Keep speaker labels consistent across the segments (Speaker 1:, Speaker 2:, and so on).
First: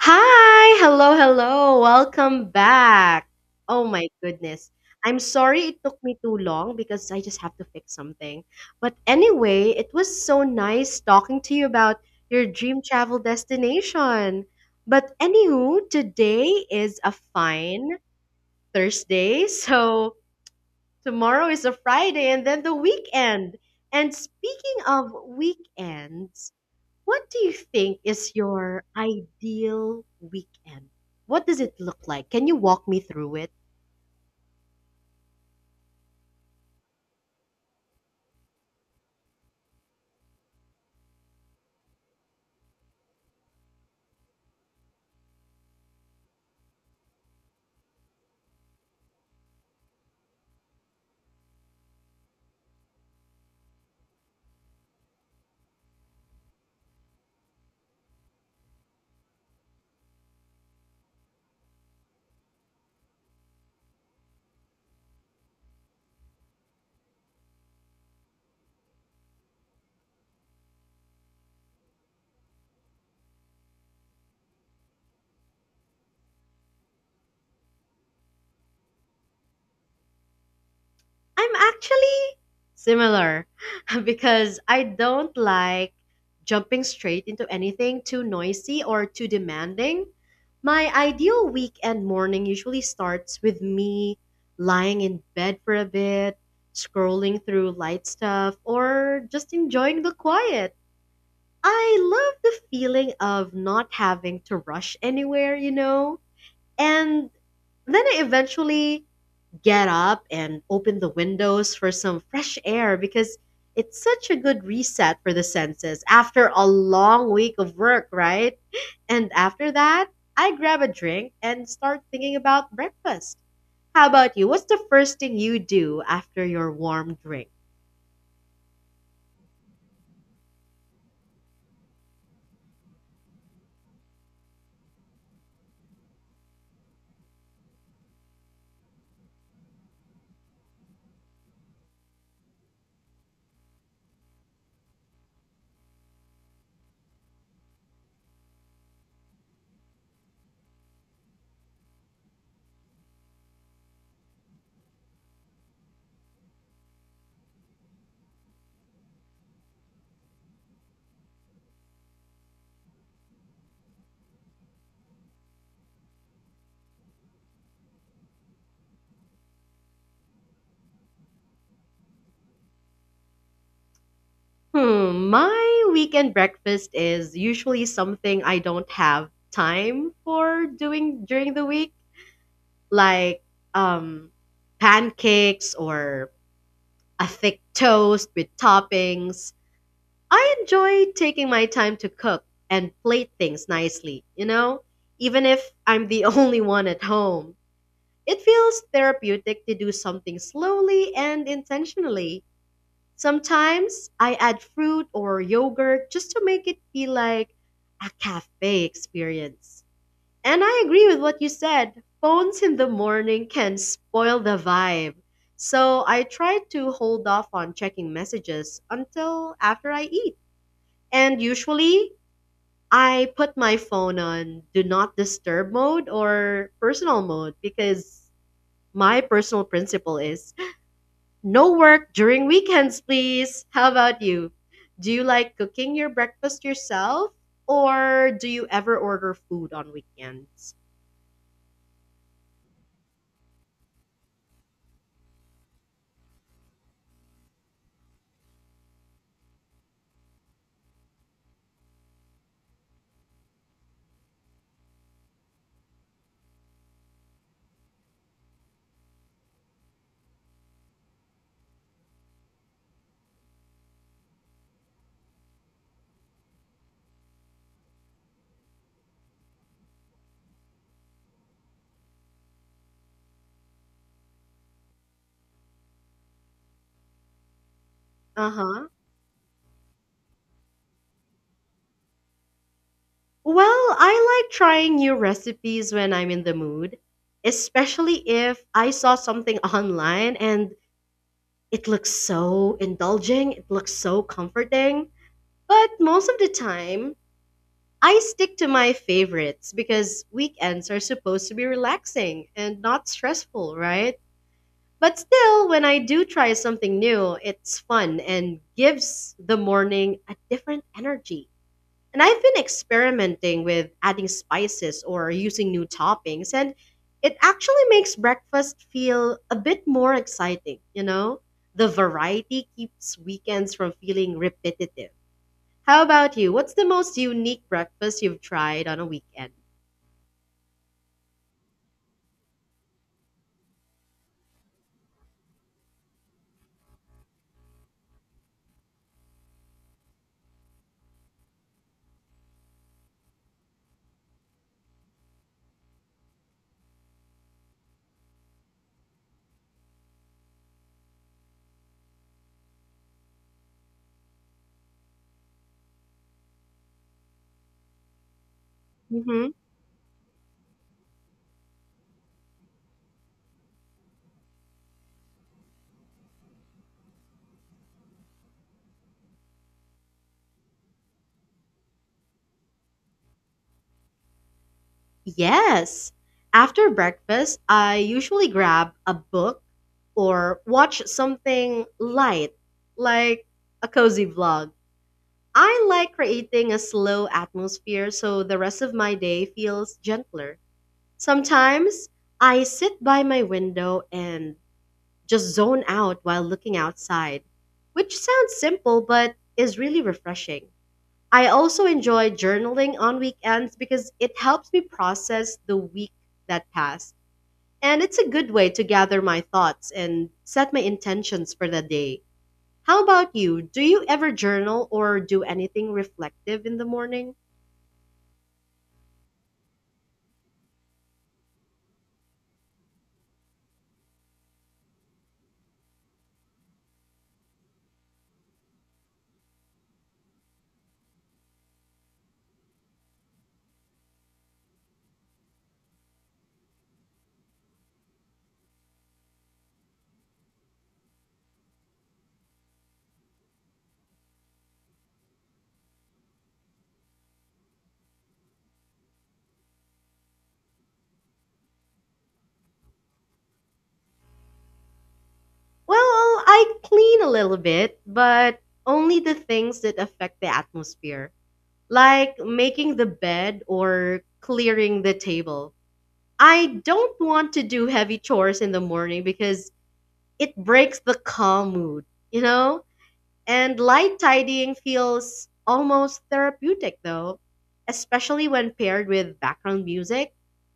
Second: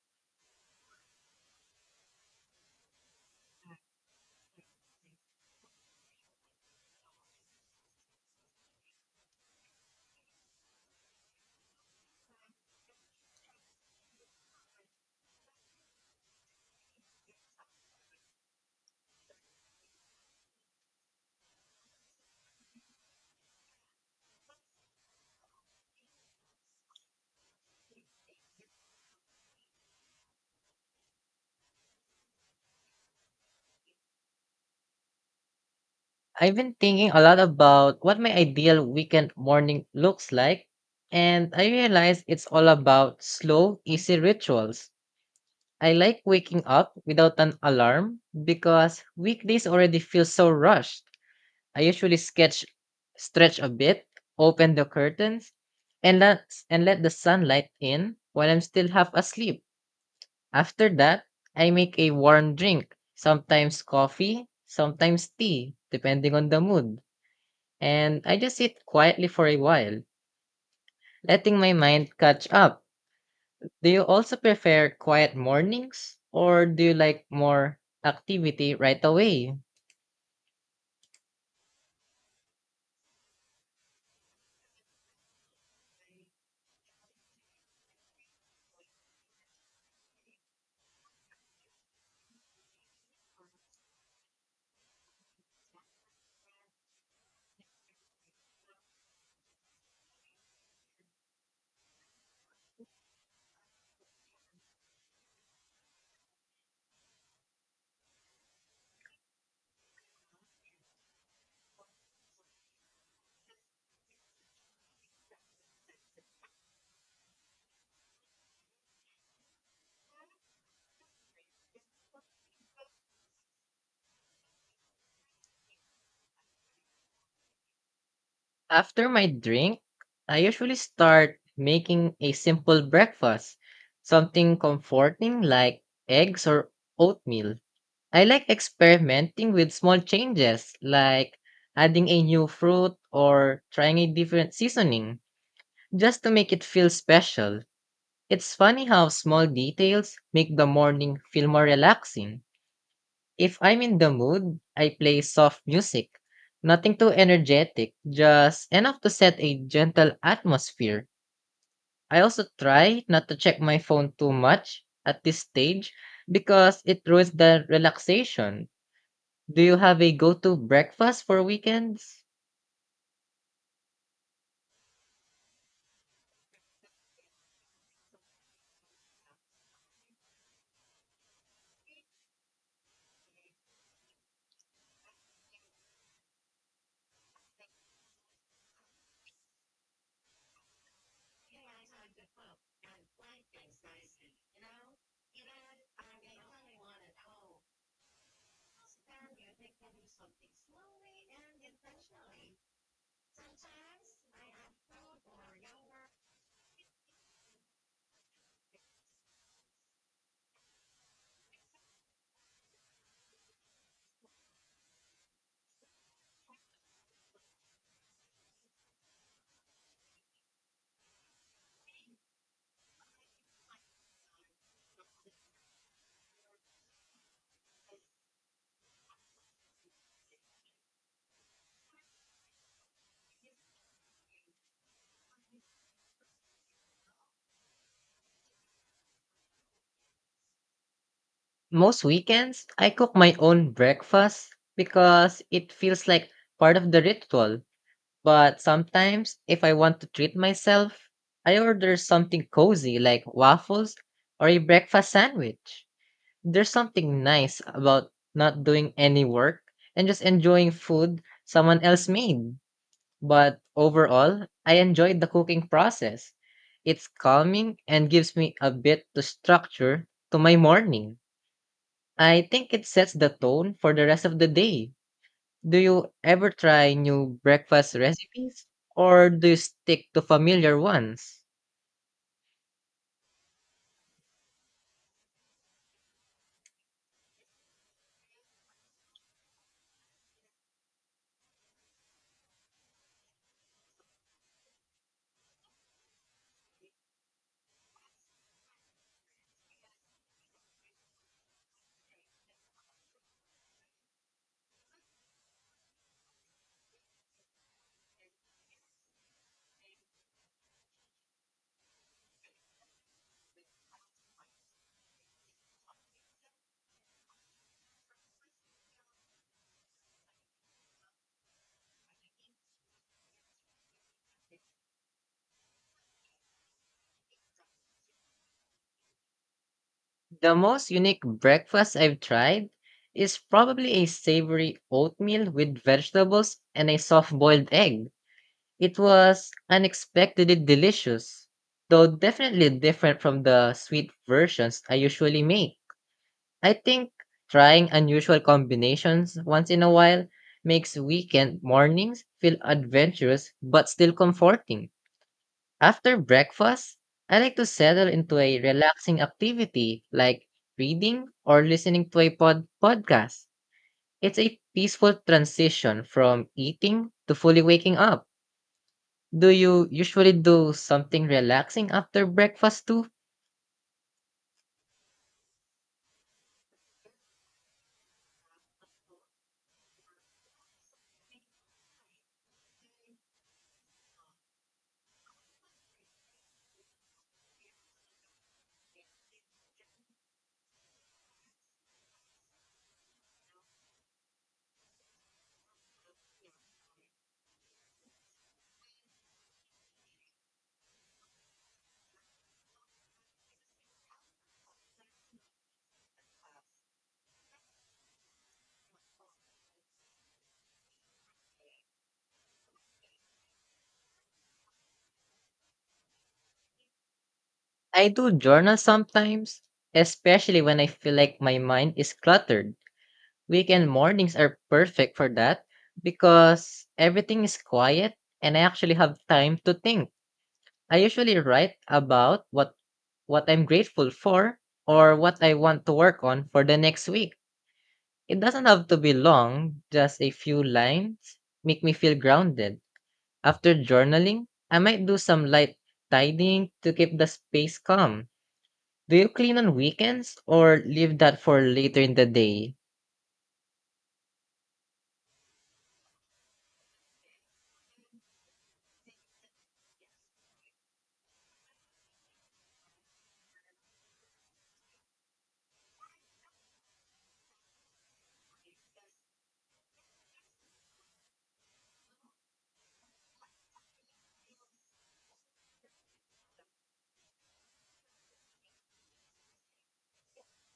Speaker 1: Hi, hello, hello. Welcome back. Oh my goodness. I'm sorry it took me too long because I just have to fix something. But anyway, it was so nice talking to you about your dream travel destination. But anywho, today is a fine Thursday. So tomorrow is a Friday and then the weekend. And speaking of weekends, what do you think is your ideal weekend? What does it look like? Can you walk me through it?
Speaker 2: I've been thinking a lot about what my ideal weekend morning looks like, and I realize it's all about slow, easy rituals. I like waking up without an alarm because weekdays already feel so rushed. I usually sketch, stretch a bit, open the curtains, and let, and let the sunlight in while I'm still half asleep. After that, I make a warm drink, sometimes coffee, sometimes tea, depending on the mood, and I just sit quietly for a while, letting my mind catch up. Do you also prefer quiet mornings, or do you like more activity right away?
Speaker 1: I'm actually similar because I don't like jumping straight into anything too noisy or too demanding. My ideal weekend morning usually starts with me lying in bed for a bit, scrolling through light stuff, or just enjoying the quiet. I love the feeling of not having to rush anywhere, you know? And then I eventually get up and open the windows for some fresh air because it's such a good reset for the senses after a long week of work, right? And after that, I grab a drink and start thinking about breakfast. How about you? What's the first thing you do after your warm drink?
Speaker 2: After my drink, I usually start making a simple breakfast, something comforting like eggs or oatmeal. I like experimenting with small changes like adding a new fruit or trying a different seasoning just to make it feel special. It's funny how small details make the morning feel more relaxing. If I'm in the mood, I play soft music. Nothing too energetic, just enough to set a gentle atmosphere. I also try not to check my phone too much at this stage because it ruins the relaxation. Do you have a go to breakfast for weekends?
Speaker 1: Hmm, my weekend breakfast is usually something I don't have time for doing during the week, like um pancakes or a thick toast with toppings. I enjoy taking my time to cook and plate things nicely, you know, even if I'm the only one at home. It feels therapeutic to do something slowly and intentionally. Sometimes I add fruit or yogurt just to make it feel like a cafe experience. And I agree with what you said. Phones in the morning can spoil the vibe. So I try to hold off on checking messages until after I eat. And usually I put my phone on do not disturb mode or personal mode because my personal principle is no work during weekends, please. How about you? Do you like cooking your breakfast yourself or do you ever order food on weekends?
Speaker 2: Most weekends, I cook my own breakfast because it feels like part of the ritual. But sometimes, if I want to treat myself, I order something cozy like waffles or a breakfast sandwich. There's something nice about not doing any work and just enjoying food someone else made. But overall, I enjoyed the cooking process. It's calming and gives me a bit to structure to my morning. I think it sets the tone for the rest of the day. Do you ever try new breakfast recipes
Speaker 1: Uh-huh.
Speaker 2: or do you stick to familiar ones?
Speaker 1: Well, I like trying new recipes when I'm in the mood, especially if I saw something online and it looks so indulging, it looks so comforting. But most of the time, I stick to my favorites because weekends are supposed to be relaxing and not stressful, right? But still, when I do try something new, it's fun and gives the morning a different energy. And I've been experimenting with adding spices or using new toppings, and it actually makes breakfast feel a bit more exciting, you know? The variety keeps weekends from feeling repetitive. How about you? What's the most unique breakfast you've tried on a weekend?
Speaker 2: The most unique breakfast I've tried is probably a savory oatmeal with vegetables and a soft boiled egg. It was unexpectedly delicious, though definitely different from the sweet versions I usually make. I think trying unusual combinations once in a while makes weekend mornings feel adventurous but still comforting. After breakfast, I like to settle into a relaxing
Speaker 1: hmm
Speaker 2: activity like reading or listening to a podcast. It's a peaceful transition from eating to fully waking up. Do you usually do something relaxing after breakfast too?
Speaker 1: Yes. After breakfast, I usually grab a book or watch something light, like a cozy vlog. I like creating a slow atmosphere so the rest of my day feels gentler. Sometimes I sit by my window and just zone out while looking outside, which sounds simple but is really refreshing. I also enjoy journaling on weekends because it helps me process the week that passed. And it's a good way to gather my thoughts and set my intentions for the day. How about you? Do you ever journal or do anything reflective in the morning?
Speaker 2: I do journal sometimes, especially when I feel like my mind is cluttered. Weekend mornings are perfect for that because everything is quiet and I actually have time to think. I usually write about what I'm grateful for or what I want to work on for the next week. It doesn't have to be long, just a few lines make me feel grounded. After journaling, I might do some light tidying to keep the space calm. Do you clean on weekends or leave that for later in the day?
Speaker 1: Well, I clean a little bit, but only the things that affect the atmosphere, like making the bed or clearing the table. I don't want to do heavy chores in the morning because it breaks the calm mood, you know? And light tidying feels almost therapeutic though, especially when paired with background music.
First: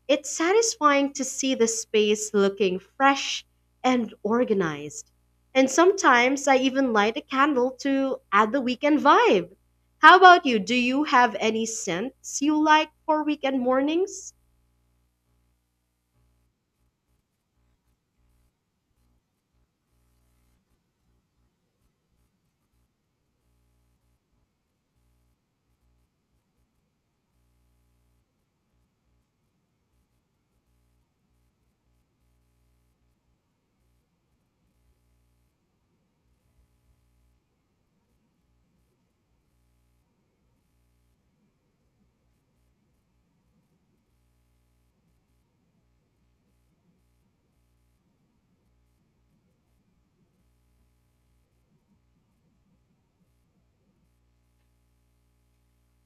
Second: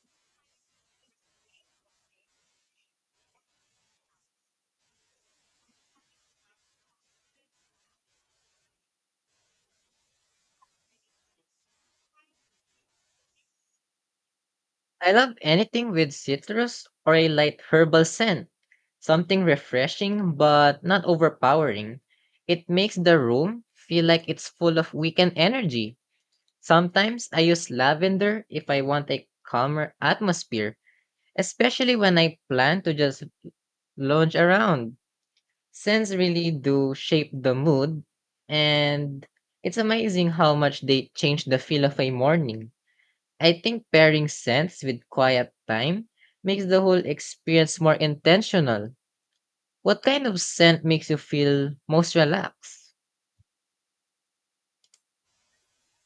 Speaker 1: It's satisfying to see the space looking fresh and organized. And sometimes I even light a candle to add the weekend vibe. How about you? Do you have any scents you like for weekend mornings?
Speaker 2: I love anything with citrus or a light herbal scent. Something refreshing but not overpowering. It makes the room feel like it's full of weekend energy. Sometimes I use lavender if I want a calmer atmosphere, especially when I plan to just lounge around. Scents really do shape the mood, and it's amazing how much they change the feel of a morning. I think pairing scents with quiet time makes the whole experience more intentional. What kind of scent makes you feel most relaxed?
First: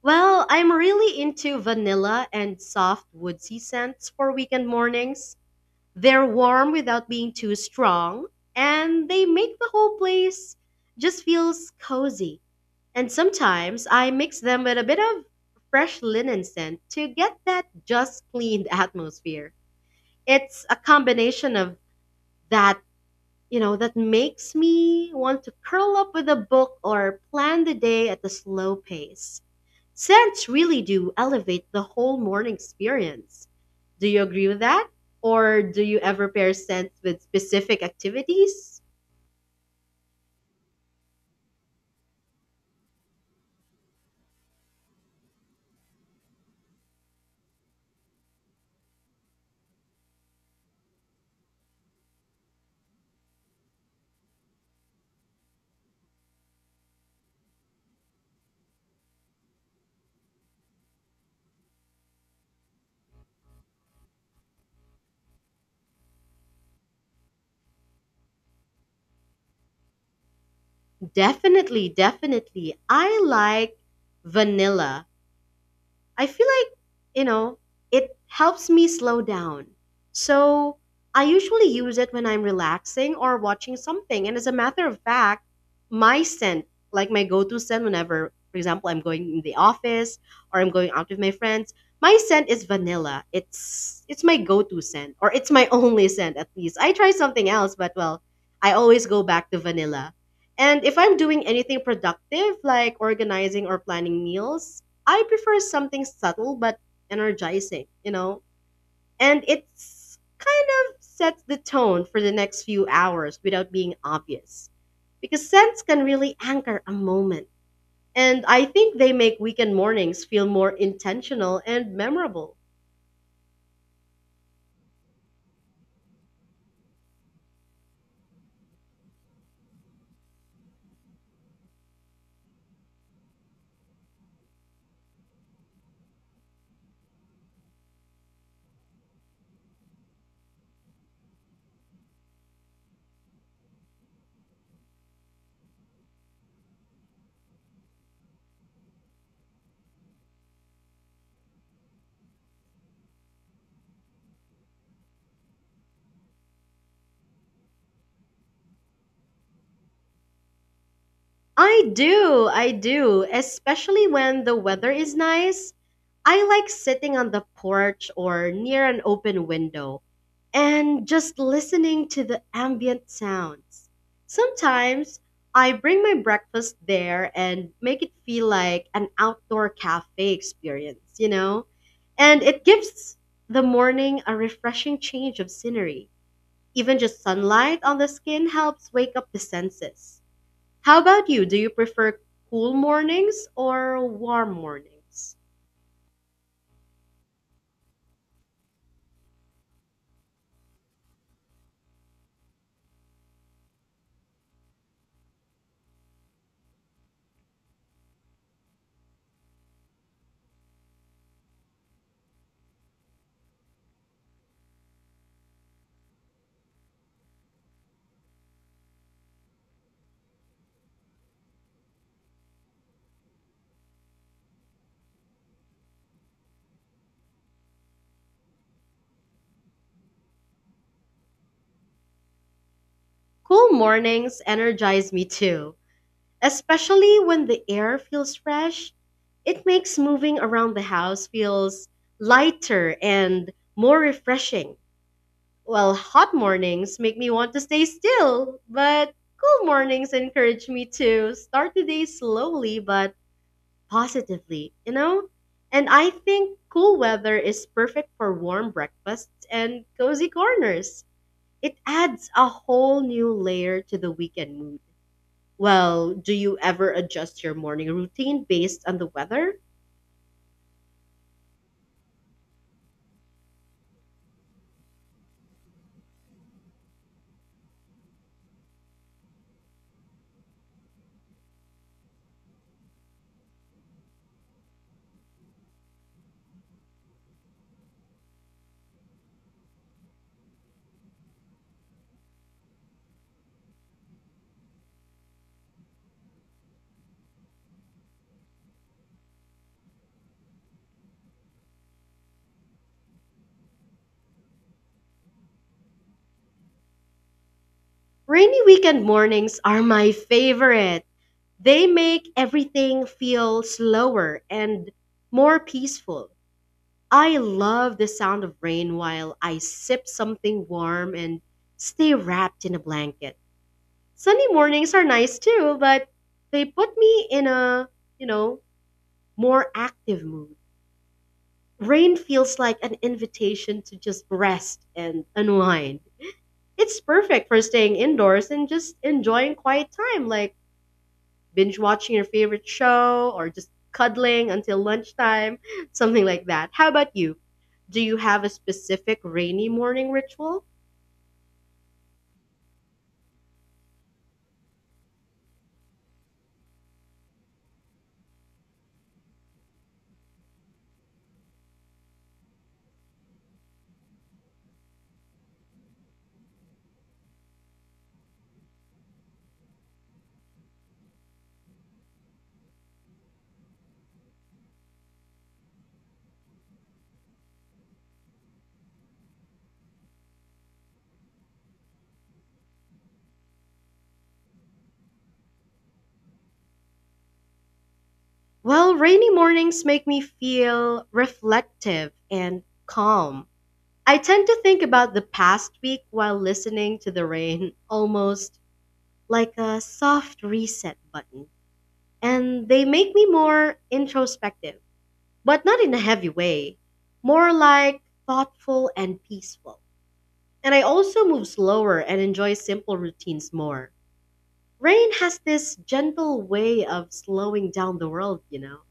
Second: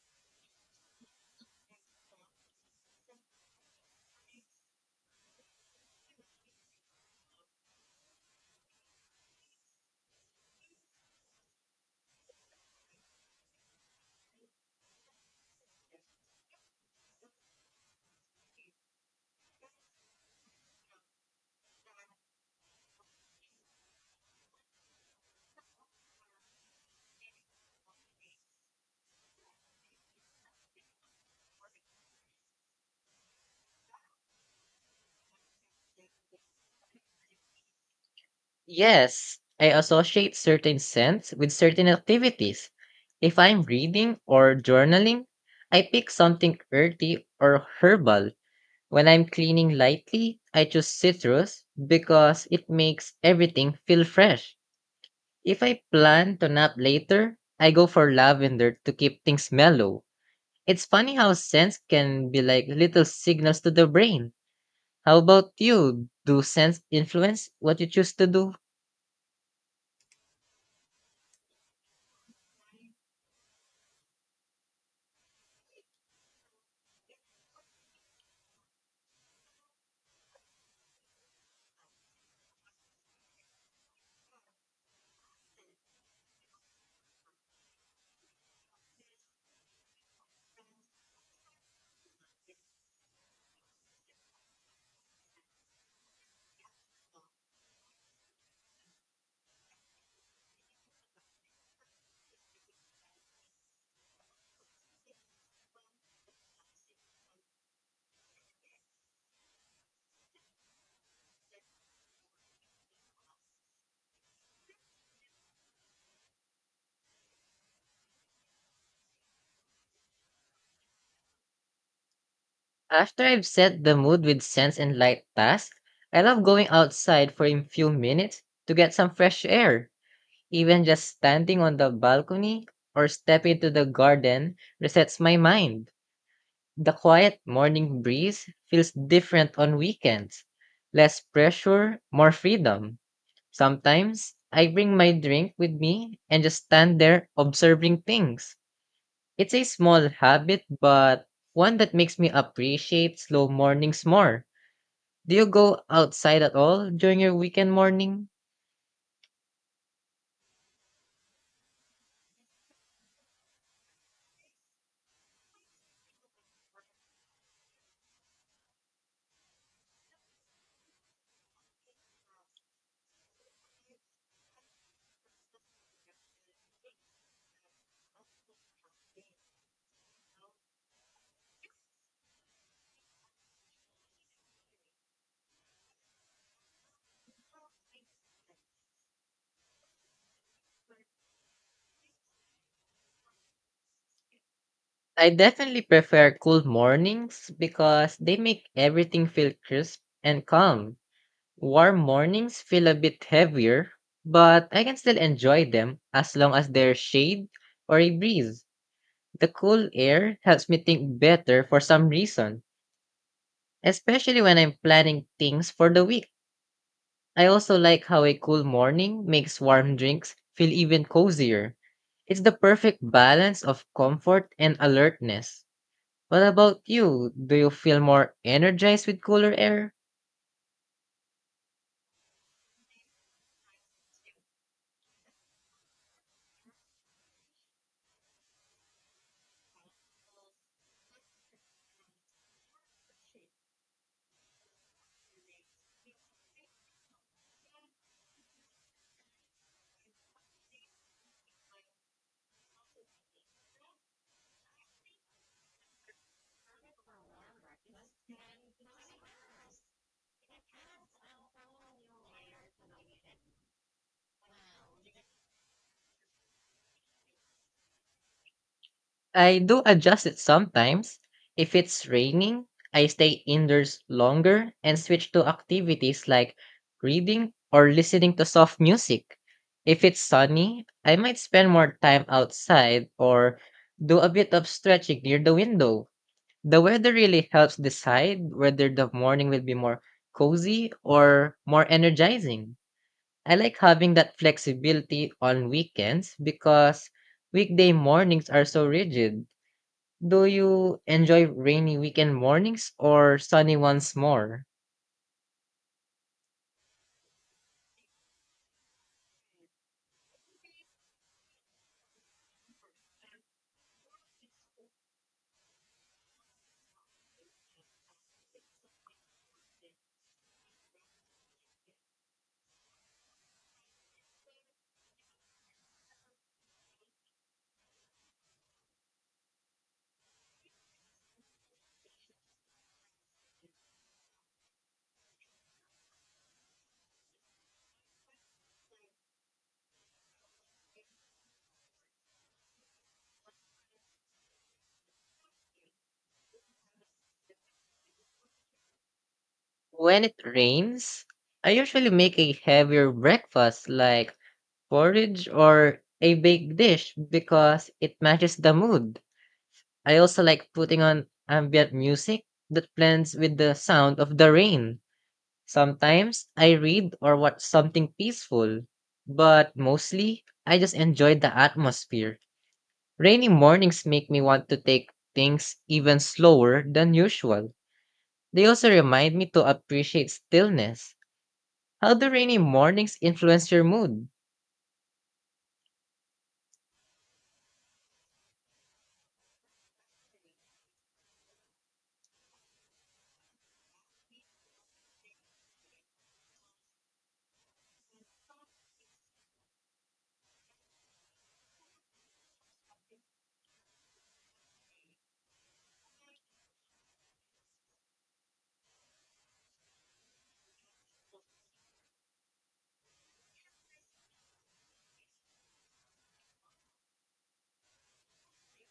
Speaker 1: Well, I'm really into vanilla and soft woodsy scents for weekend mornings. They're warm without being too strong, and they make the whole place just feels cozy. And sometimes I mix them with a bit of fresh linen scent to get that just cleaned atmosphere. It's a combination of that, you know, that makes me want to curl up with a book or plan the day at a slow pace. Scents really do elevate the whole morning experience. Do you agree with that? Or do you ever pair scents with specific activities?
Speaker 2: Yes, I associate certain scents with certain activities. If I'm reading or journaling, I pick something earthy or herbal. When I'm cleaning lightly, I choose citrus because it makes everything feel fresh. If I plan to nap later, I go for lavender to keep things mellow. It's funny how scents can be like little signals to the brain. How about you? Do scents influence what you choose to do?
Speaker 1: Definitely, definitely. I like vanilla. I feel like, you know, it helps me slow down. So I usually use it when I'm relaxing or watching something. And as a matter of fact, my scent, like my go to scent whenever, for example, I'm going in the office or I'm going out with my friends, my scent is vanilla. It's my go to scent or it's my only scent at least. I try something else, but well, I always go back to vanilla. And if I'm doing anything productive, like organizing or planning meals, I prefer something subtle but energizing, you know, and it's kind of sets the tone for the next few hours without being obvious. Because scents can really anchor a moment. And I think they make weekend mornings feel more intentional and memorable.
Speaker 2: After I've set the mood with scents and light tasks, I love going outside for a few minutes to get some fresh air. Even just standing on the balcony or stepping into the garden resets my mind. The quiet morning breeze feels different on weekends. Less pressure, more freedom. Sometimes I bring my drink with me and just stand there observing things. It's a small habit, but one that makes me appreciate slow mornings more. Do you go outside at all during your weekend morning?
Speaker 1: I do, especially when the weather is nice. I like sitting on the porch or near an open window and just listening to the ambient sounds. Sometimes I bring my breakfast there and make it feel like an outdoor cafe experience, you know? And it gives the morning a refreshing change of scenery. Even just sunlight on the skin helps wake up the senses. How about you? Do you prefer cool mornings or warm
Speaker 2: I
Speaker 1: mornings?
Speaker 2: definitely prefer cool mornings because they make everything feel crisp and calm. Warm mornings feel a bit heavier, but I can still enjoy them as long as there's shade or a breeze. The cool air helps me think better for some reason, especially when I'm planning things for the week. I also like how a cool morning makes warm drinks feel even cozier. It's the perfect balance of comfort and alertness. What about you? Do you feel more energized with cooler air?
Speaker 1: Cool mornings energize me too, especially when the air feels fresh. It makes moving around the house feels lighter and more refreshing. While hot mornings make me want to stay still, but cool mornings encourage me to start the day slowly but positively, you know? And I think cool weather is perfect for warm breakfasts and cozy corners. It adds a whole new layer to the weekend mood. Well, do you ever adjust your morning routine based on the weather?
Speaker 2: I do adjust it sometimes. If it's raining, I stay indoors longer and switch to activities like reading or listening to soft music. If it's sunny, I might spend more time outside or do a bit of stretching near the window. The weather really helps decide whether the morning will be more cozy or more energizing. I like having that flexibility on weekends because weekday mornings are so rigid. Do you enjoy rainy weekend mornings or sunny ones more?
Speaker 1: Rainy weekend mornings are my favorite. They make everything feel slower and more peaceful. I love the sound of rain while I sip something warm and stay wrapped in a blanket. Sunday mornings are nice too, but they put me in a, you know, more active mood. Rain feels like an invitation to just rest and unwind. It's perfect for staying indoors and just enjoying quiet time, like binge watching your favorite show or just cuddling until lunchtime, something like that. How about you? Do you have a specific rainy morning
Speaker 2: When it
Speaker 1: ritual?
Speaker 2: rains, I usually make a heavier breakfast like porridge or a baked dish because it matches the mood. I also like putting on ambient music that blends with the sound of the rain. Sometimes I read or watch something peaceful, but mostly I just enjoy the atmosphere. Rainy mornings make me want to take things even slower than usual. They also remind me to appreciate stillness. How do rainy mornings influence your mood?
Speaker 1: Well, rainy mornings make me feel reflective and calm. I tend to think about the past week while listening to the rain, almost like a soft reset button. And they make me more introspective, but not in a heavy way, more like thoughtful and peaceful. And I also move slower and enjoy simple routines more. Rain has this gentle way of slowing down the world, you know.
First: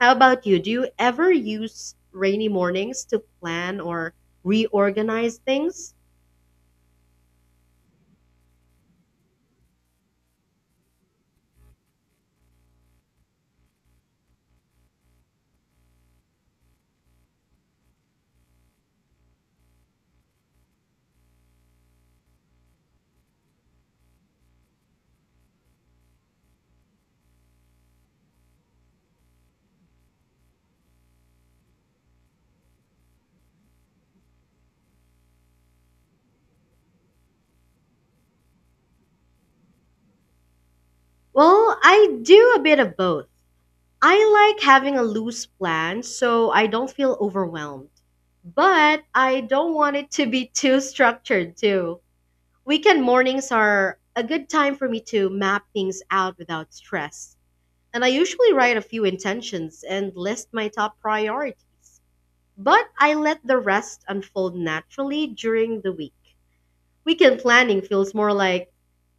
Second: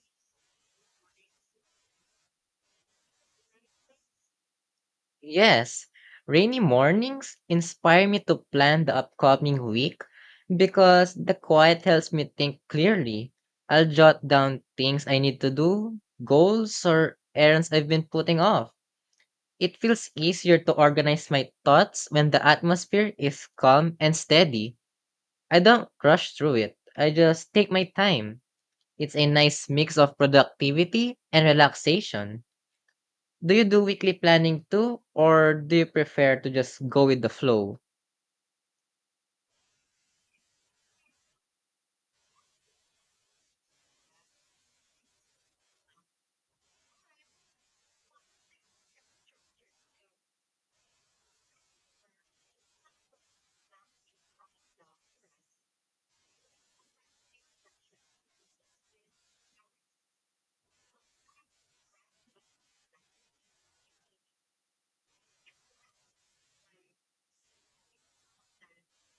Speaker 1: How about you? Do you ever use rainy mornings to plan or reorganize
Speaker 2: Yes,
Speaker 1: things?
Speaker 2: rainy mornings inspire me to plan the upcoming week because the quiet helps me think clearly. I'll jot down things I need to do, goals, or errands I've been putting off. It feels easier to organize my thoughts when the atmosphere is calm and steady. I don't rush through it. I just take my time. It's a nice mix of productivity and relaxation. Do you do weekly planning too, or do you prefer to just go with the flow?
Speaker 1: Well, I do a bit of both. I like having a loose plan so I don't feel overwhelmed. But I don't want it to be too structured, too. Weekend mornings are a good time for me to map things out without stress. And I usually write a few intentions and list my top priorities. But I let the rest unfold naturally during the week. Weekend planning feels more like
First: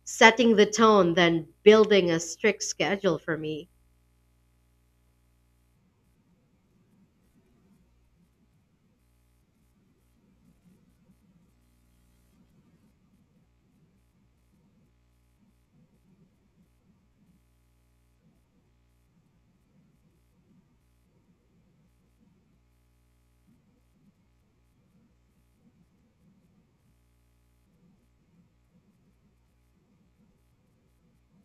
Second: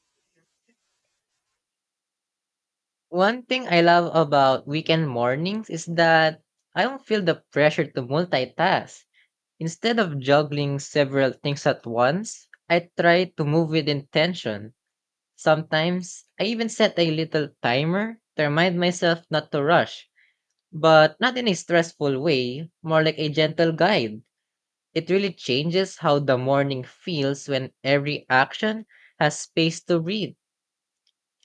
Speaker 1: setting the tone than building a strict schedule for
Speaker 2: One thing
Speaker 1: me.
Speaker 2: I love about weekend mornings is that I don't feel the pressure to multitask. Instead of juggling several things at once, I try to move with intention. Sometimes I even set a little timer to remind myself not to rush, but not in a stressful way, more like a gentle guide. It really changes how the morning feels when every action has space to breathe.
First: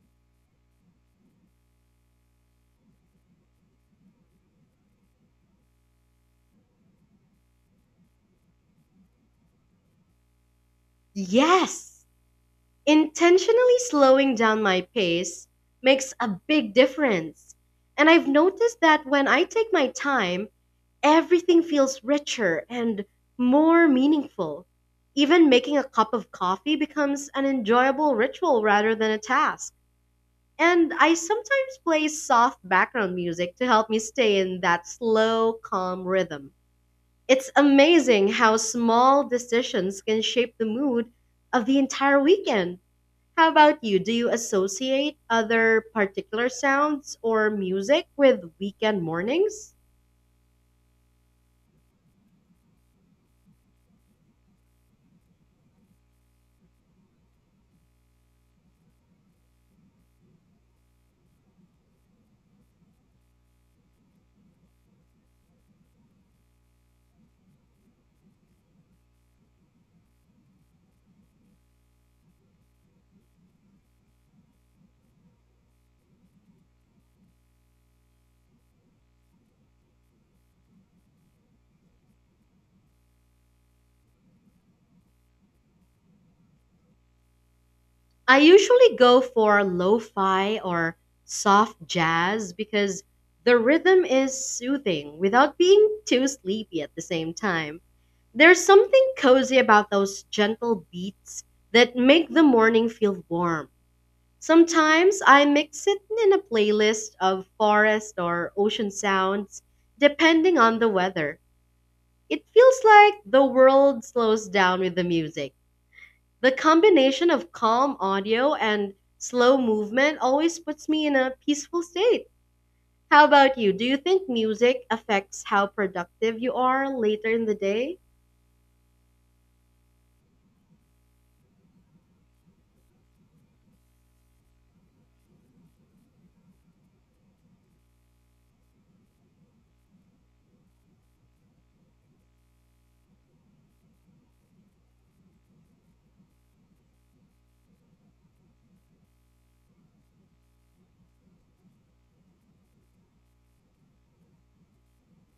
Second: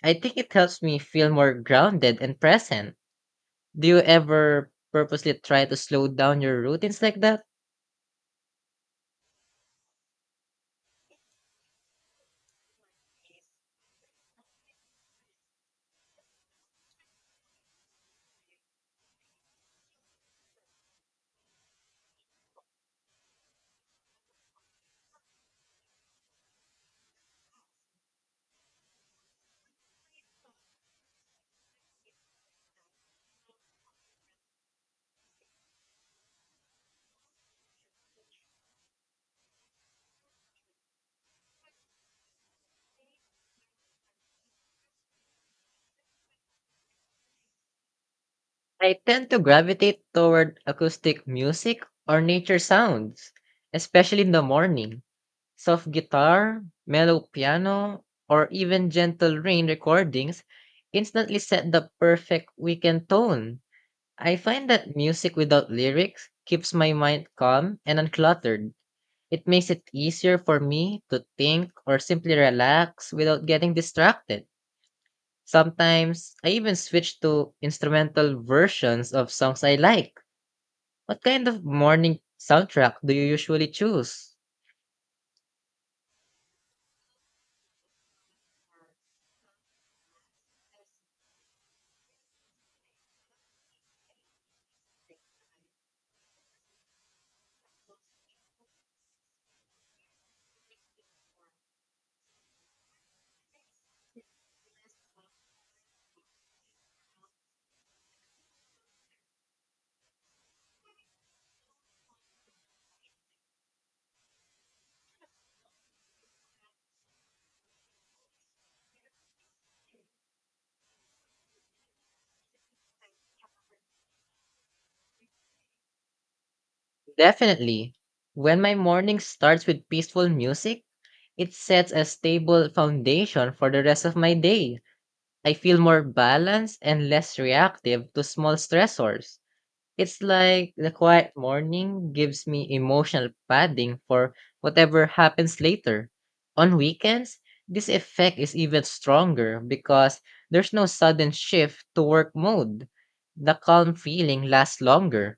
Speaker 2: I think it helps me feel more grounded and present. Do you ever purposely try to slow down your routines like that?
Speaker 1: Yes, intentionally slowing down my pace makes a big difference. And I've noticed that when I take my time, everything feels richer and more meaningful. Even making a cup of coffee becomes an enjoyable ritual rather than a task. And I sometimes play soft background music to help me stay in that slow, calm rhythm. It's amazing how small decisions can shape the mood of the entire weekend. How about you? Do you associate other particular sounds or music with
Speaker 2: I
Speaker 1: weekend
Speaker 2: tend to
Speaker 1: mornings?
Speaker 2: gravitate toward acoustic music or nature sounds, especially in the morning. Soft guitar, mellow piano, or even gentle rain recordings instantly set the perfect weekend tone. I find that music without lyrics keeps my mind calm and uncluttered. It makes it easier for me to think or simply relax without getting distracted. Sometimes I even switch to instrumental versions of songs I like. What kind of morning soundtrack do you usually choose?
Speaker 1: I usually go for lo-fi or soft jazz because the rhythm is soothing without being too sleepy at the same time. There's something cozy about those gentle beats that make the morning feel warm. Sometimes I mix it in a playlist of forest or ocean sounds depending on the weather. It feels like the world slows down with the music. The combination of calm audio and slow movement always puts me in a peaceful state. How about you? Do you think music affects how productive you are later in the
Speaker 2: Definitely.
Speaker 1: day?
Speaker 2: When my morning starts with peaceful music, it sets a stable foundation for the rest of my day. I feel more balanced and less reactive to small stressors. It's like the quiet morning gives me emotional padding for whatever happens later. On weekends, this effect is even stronger because there's no sudden shift to work mode. The calm feeling lasts longer.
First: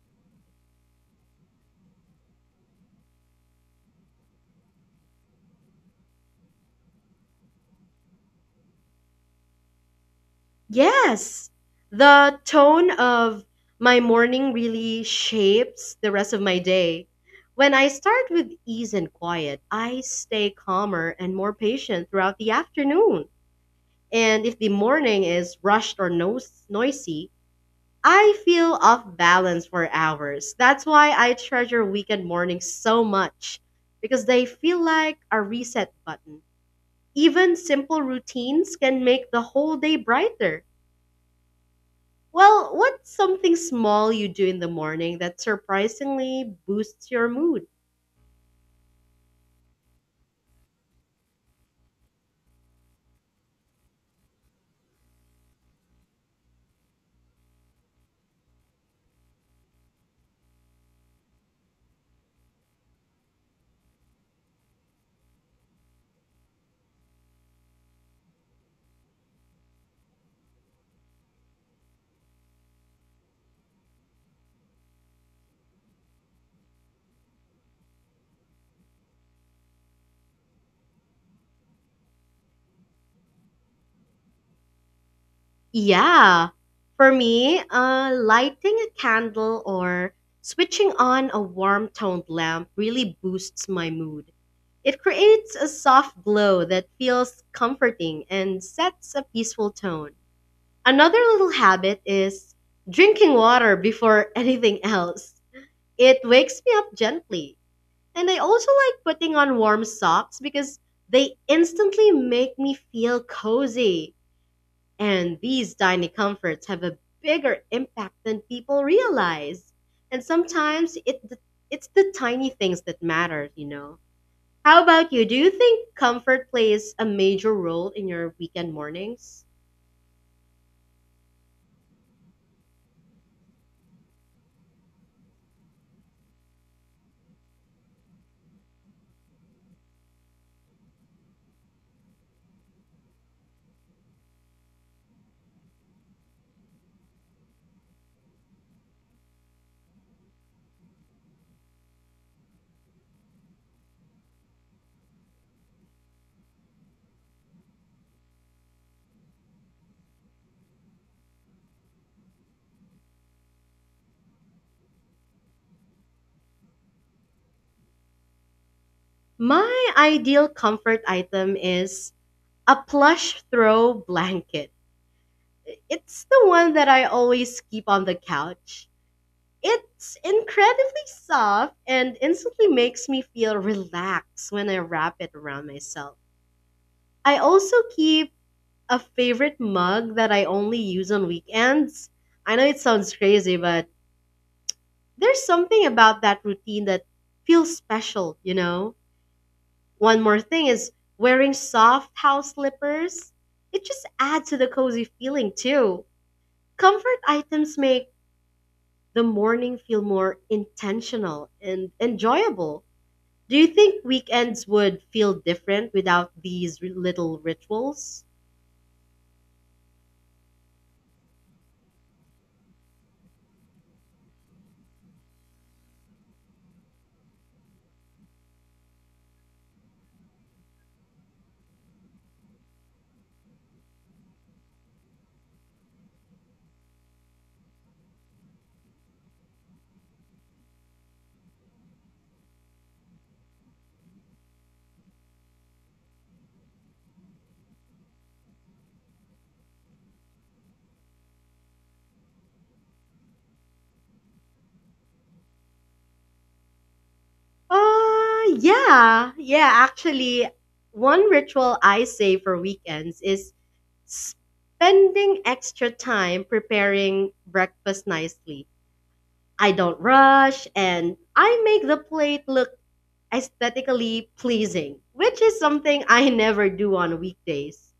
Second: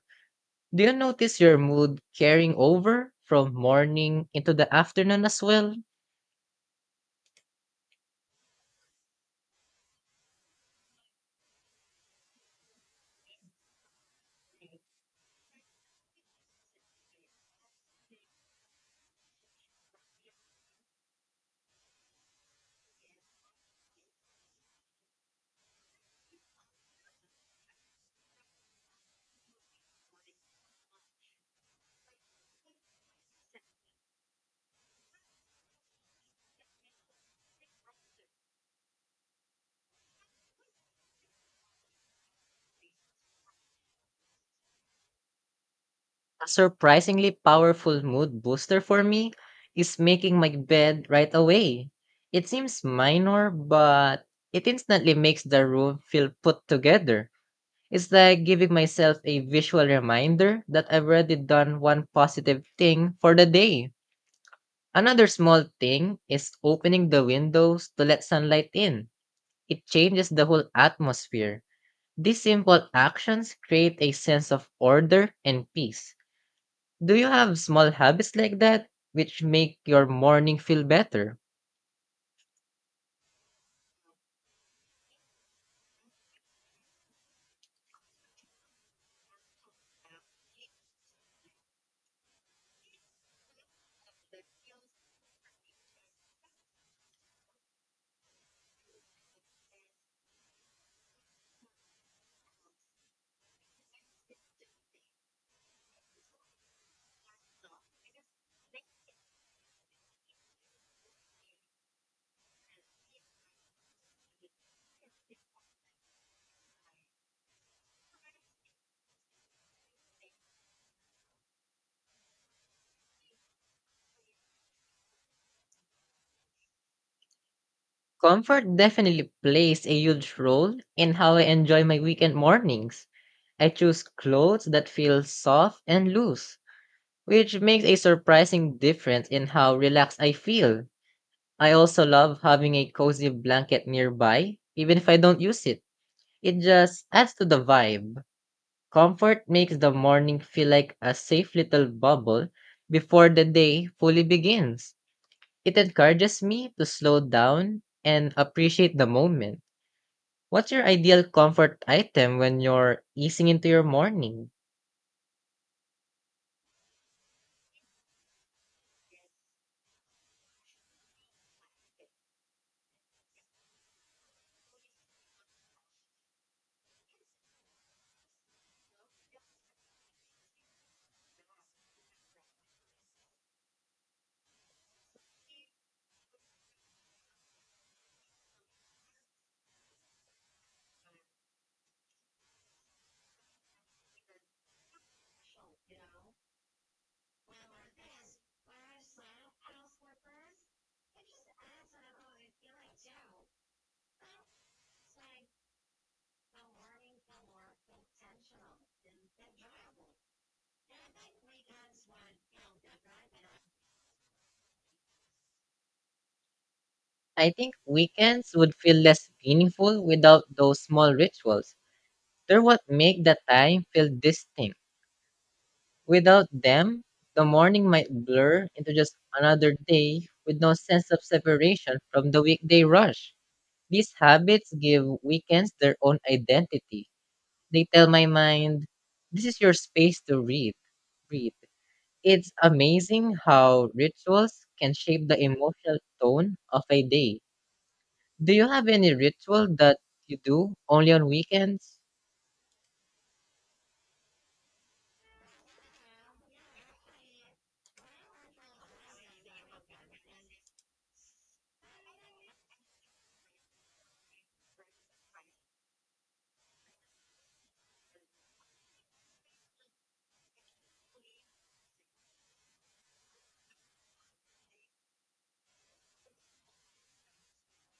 Speaker 2: Do you notice your mood carrying over from morning into the afternoon as well?
Speaker 1: Yes. The tone of my morning really shapes the rest of my day. When I start with ease and quiet, I stay calmer and more patient throughout the afternoon. And if the morning is rushed or noisy, I feel off balance for hours. That's why I treasure weekend mornings so much because they feel like a reset button. Even simple routines can make the whole day brighter. Well, what's something small you do in the morning that
Speaker 2: A
Speaker 1: surprisingly boosts your
Speaker 2: surprisingly
Speaker 1: mood?
Speaker 2: powerful mood booster for me is making my bed right away. It seems minor, but it instantly makes the room feel put together. It's like giving myself a visual reminder that I've already done one positive thing for the day. Another small thing is opening the windows to let sunlight in. It changes the whole atmosphere. These simple actions create a sense of order and peace. Do you have small habits like that which make your morning feel better?
Speaker 1: Yeah. For me, lighting a candle or switching on a warm toned lamp really boosts my mood. It creates a soft glow that feels comforting and sets a peaceful tone. Another little habit is drinking water before anything else. It wakes me up gently. And I also like putting on warm socks because they instantly make me feel cozy. And these tiny comforts have a bigger impact than people realize. And sometimes it's the tiny things that matter, you know. How about you? Do you think comfort plays a major role in your weekend
Speaker 2: Comfort definitely
Speaker 1: mornings?
Speaker 2: plays a huge role in how I enjoy my weekend mornings. I choose clothes that feel soft and loose, which makes a surprising difference in how relaxed I feel. I also love having a cozy blanket nearby, even if I don't use it. It just adds to the vibe. Comfort makes the morning feel like a safe little bubble before the day fully begins. It encourages me to slow down and appreciate the moment. What's your ideal comfort item when you're easing into your morning?
Speaker 1: My ideal comfort item is a plush throw blanket. It's the one that I always keep on the couch. It's incredibly soft and instantly makes me feel relaxed when I wrap it around myself. I also keep a favorite mug that I only use on weekends. I know it sounds crazy, but there's something about that routine that feels special, you know? One more thing is wearing soft house slippers. It just adds to the cozy feeling, too. Comfort items make the morning feel more intentional and enjoyable. Do you think weekends would feel different without these little
Speaker 2: I think
Speaker 1: rituals?
Speaker 2: weekends would feel less meaningful without those small rituals. They're what make the time feel distinct. Without them, the morning might blur into just another day with no sense of separation from the weekday rush. These habits give weekends their own identity. They tell my mind, this is your space to read, breathe. It's amazing how rituals can shape the emotional tone of a day. Do you have any ritual that you do only on weekends?
Speaker 1: Yeah, yeah. Actually, one ritual I save for weekends is spending extra time preparing breakfast nicely. I don't rush and I make the plate look aesthetically pleasing, which is something I never do on weekdays.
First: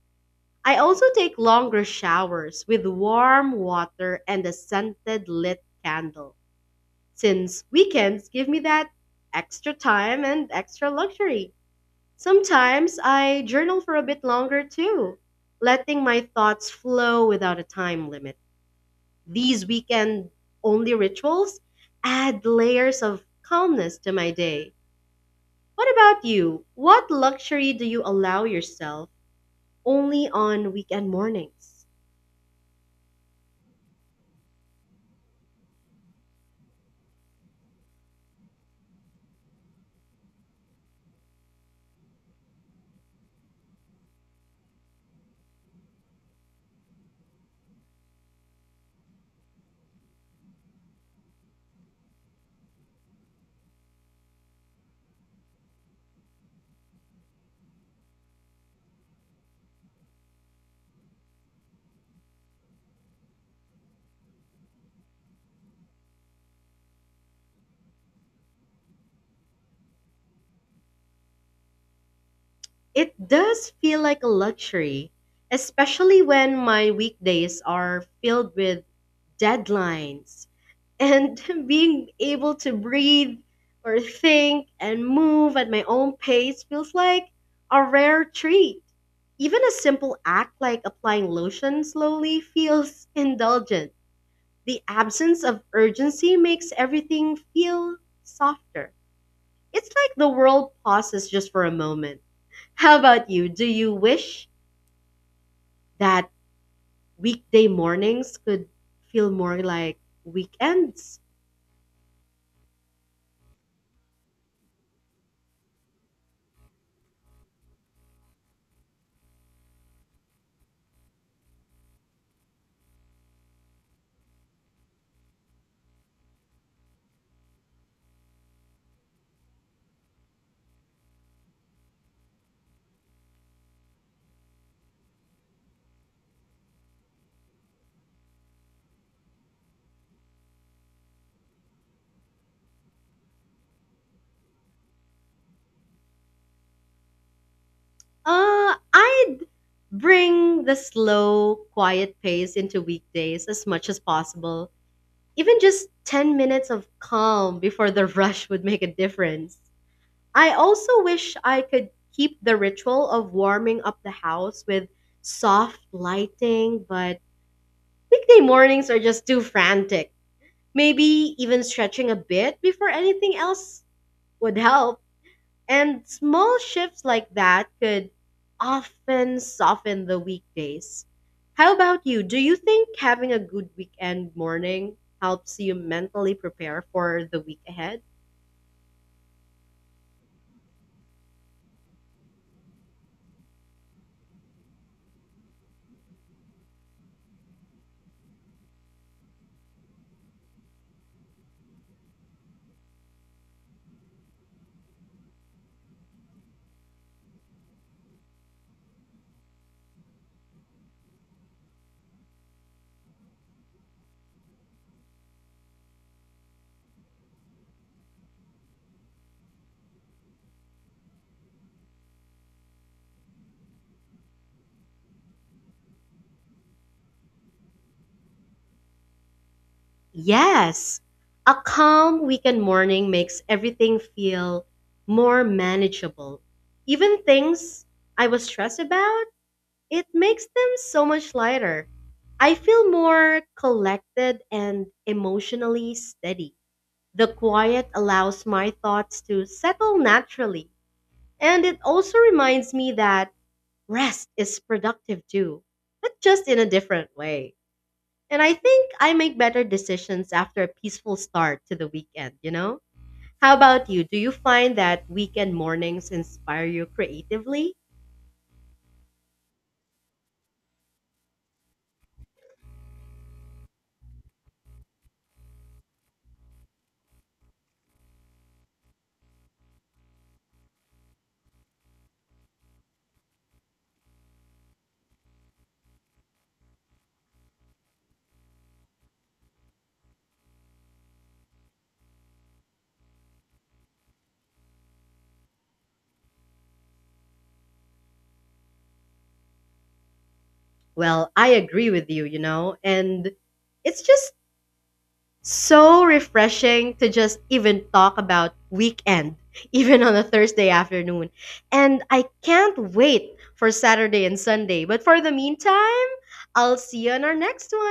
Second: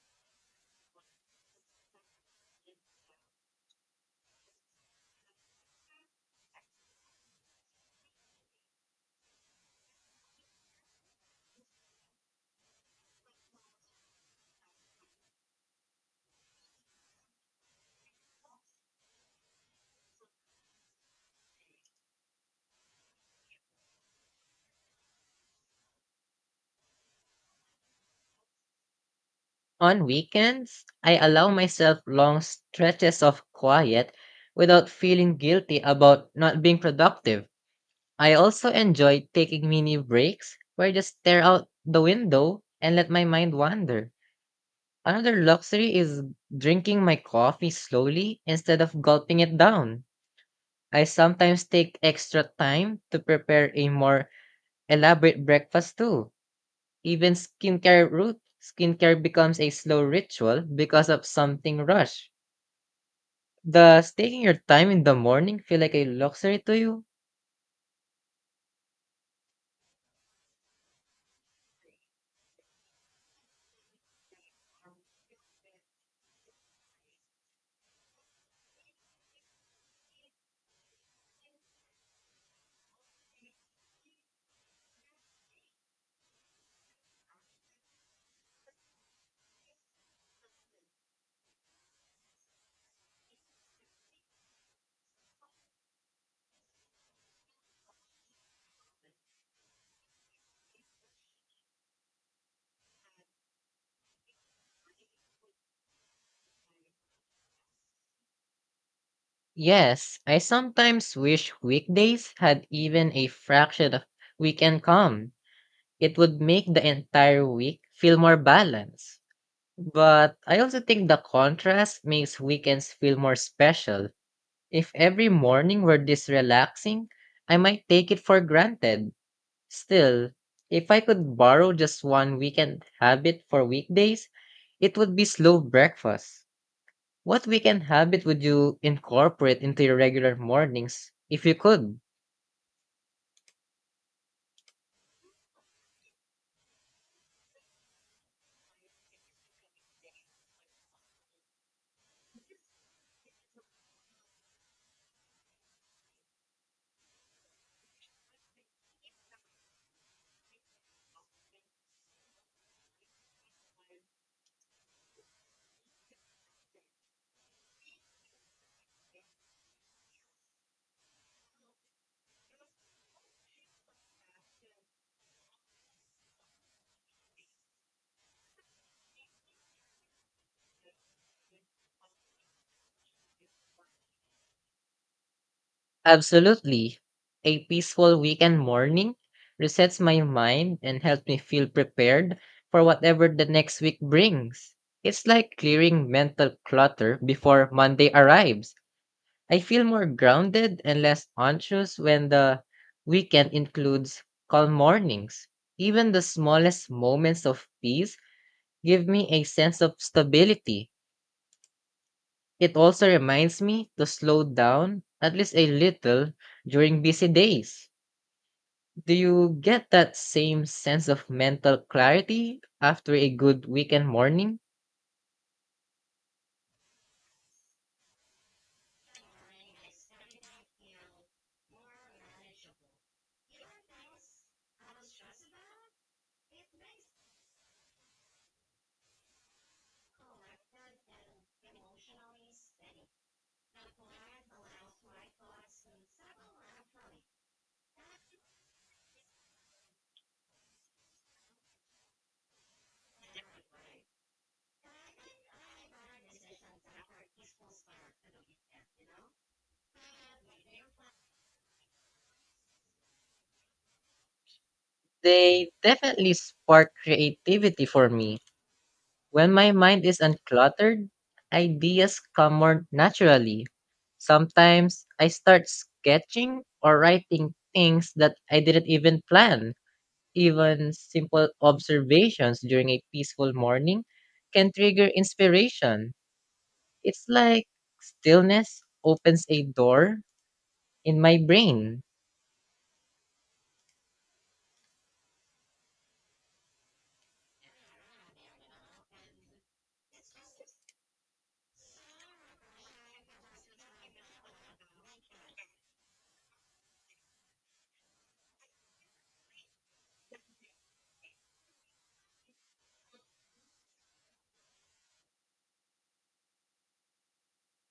Speaker 1: I also take longer showers with warm water and a scented lit candle, since weekends give me that extra time and extra luxury. Sometimes I journal for a bit longer too, letting my thoughts flow without a time limit. These weekend only rituals add layers of calmness to my day. What about you? What luxury do you allow yourself
Speaker 2: On
Speaker 1: only on
Speaker 2: weekends,
Speaker 1: weekend
Speaker 2: I allow
Speaker 1: mornings?
Speaker 2: myself long stretches of quiet without feeling guilty about not being productive. I also enjoy taking mini breaks where I just stare out the window and let my mind wander. Another luxury is drinking my coffee slowly instead of gulping it down. I sometimes take extra time to prepare a more elaborate breakfast too. Even skincare becomes a slow ritual because of something rush. Does taking your time in the morning feel like a luxury to you?
Speaker 1: It does feel like a luxury, especially when my weekdays are filled with deadlines and being able to breathe or think and move at my own pace feels like a rare treat. Even a simple act like applying lotion slowly feels indulgent. The absence of urgency makes everything feel softer. It's like the world pauses just for a moment. How about you? Do you wish that weekday mornings could feel more like
Speaker 2: Yes, I sometimes
Speaker 1: weekends?
Speaker 2: wish weekdays had even a fraction of weekend come. It would make the entire week feel more balanced. But I also think the contrast makes weekends feel more special. If every morning were this relaxing, I might take it for granted. Still, if I could borrow just one weekend habit for weekdays, it would be slow breakfast. What weekend habit would you incorporate into your regular mornings if you could?
Speaker 1: I'd bring the slow, quiet pace into weekdays as much as possible. Even just 10 minutes of calm before the rush would make a difference. I also wish I could keep the ritual of warming up the house with soft lighting, but weekday mornings are just too frantic. Maybe even stretching a bit before anything else would help. And small shifts like that could often soften the weekdays. How about you? Do you think having a good weekend morning helps you mentally prepare
Speaker 2: Absolutely.
Speaker 1: for the week
Speaker 2: A
Speaker 1: ahead?
Speaker 2: peaceful weekend morning resets my mind and helps me feel prepared for whatever the next week brings. It's like clearing mental clutter before Monday arrives. I feel more grounded and less anxious when the weekend includes calm mornings. Even the smallest moments of peace give me a sense of stability. It also reminds me to slow down at least a little during busy days. Do you get that same sense of mental clarity after a good weekend morning?
Speaker 1: Yes. A calm weekend morning makes everything feel more manageable. Even things I was stressed about, it makes them so much lighter. I feel more collected and emotionally steady. The quiet allows my thoughts to settle naturally, and it also reminds me that rest is productive too, but just in a different way. And I think I make better decisions after a peaceful start to the weekend, you know? How about you? Do you find that weekend
Speaker 2: They
Speaker 1: mornings
Speaker 2: definitely
Speaker 1: inspire you
Speaker 2: spark
Speaker 1: creatively?
Speaker 2: creativity for me. When my mind is uncluttered, ideas come more naturally. Sometimes I start sketching or writing things that I didn't even plan. Even simple observations during a peaceful morning can trigger inspiration. It's like stillness opens a door in my brain.
Speaker 1: Well, I agree with you, you know, and it's just so refreshing to just even talk about weekend, even on a Thursday afternoon. And I can't wait for Saturday and Sunday. But for the meantime, I'll see you on our next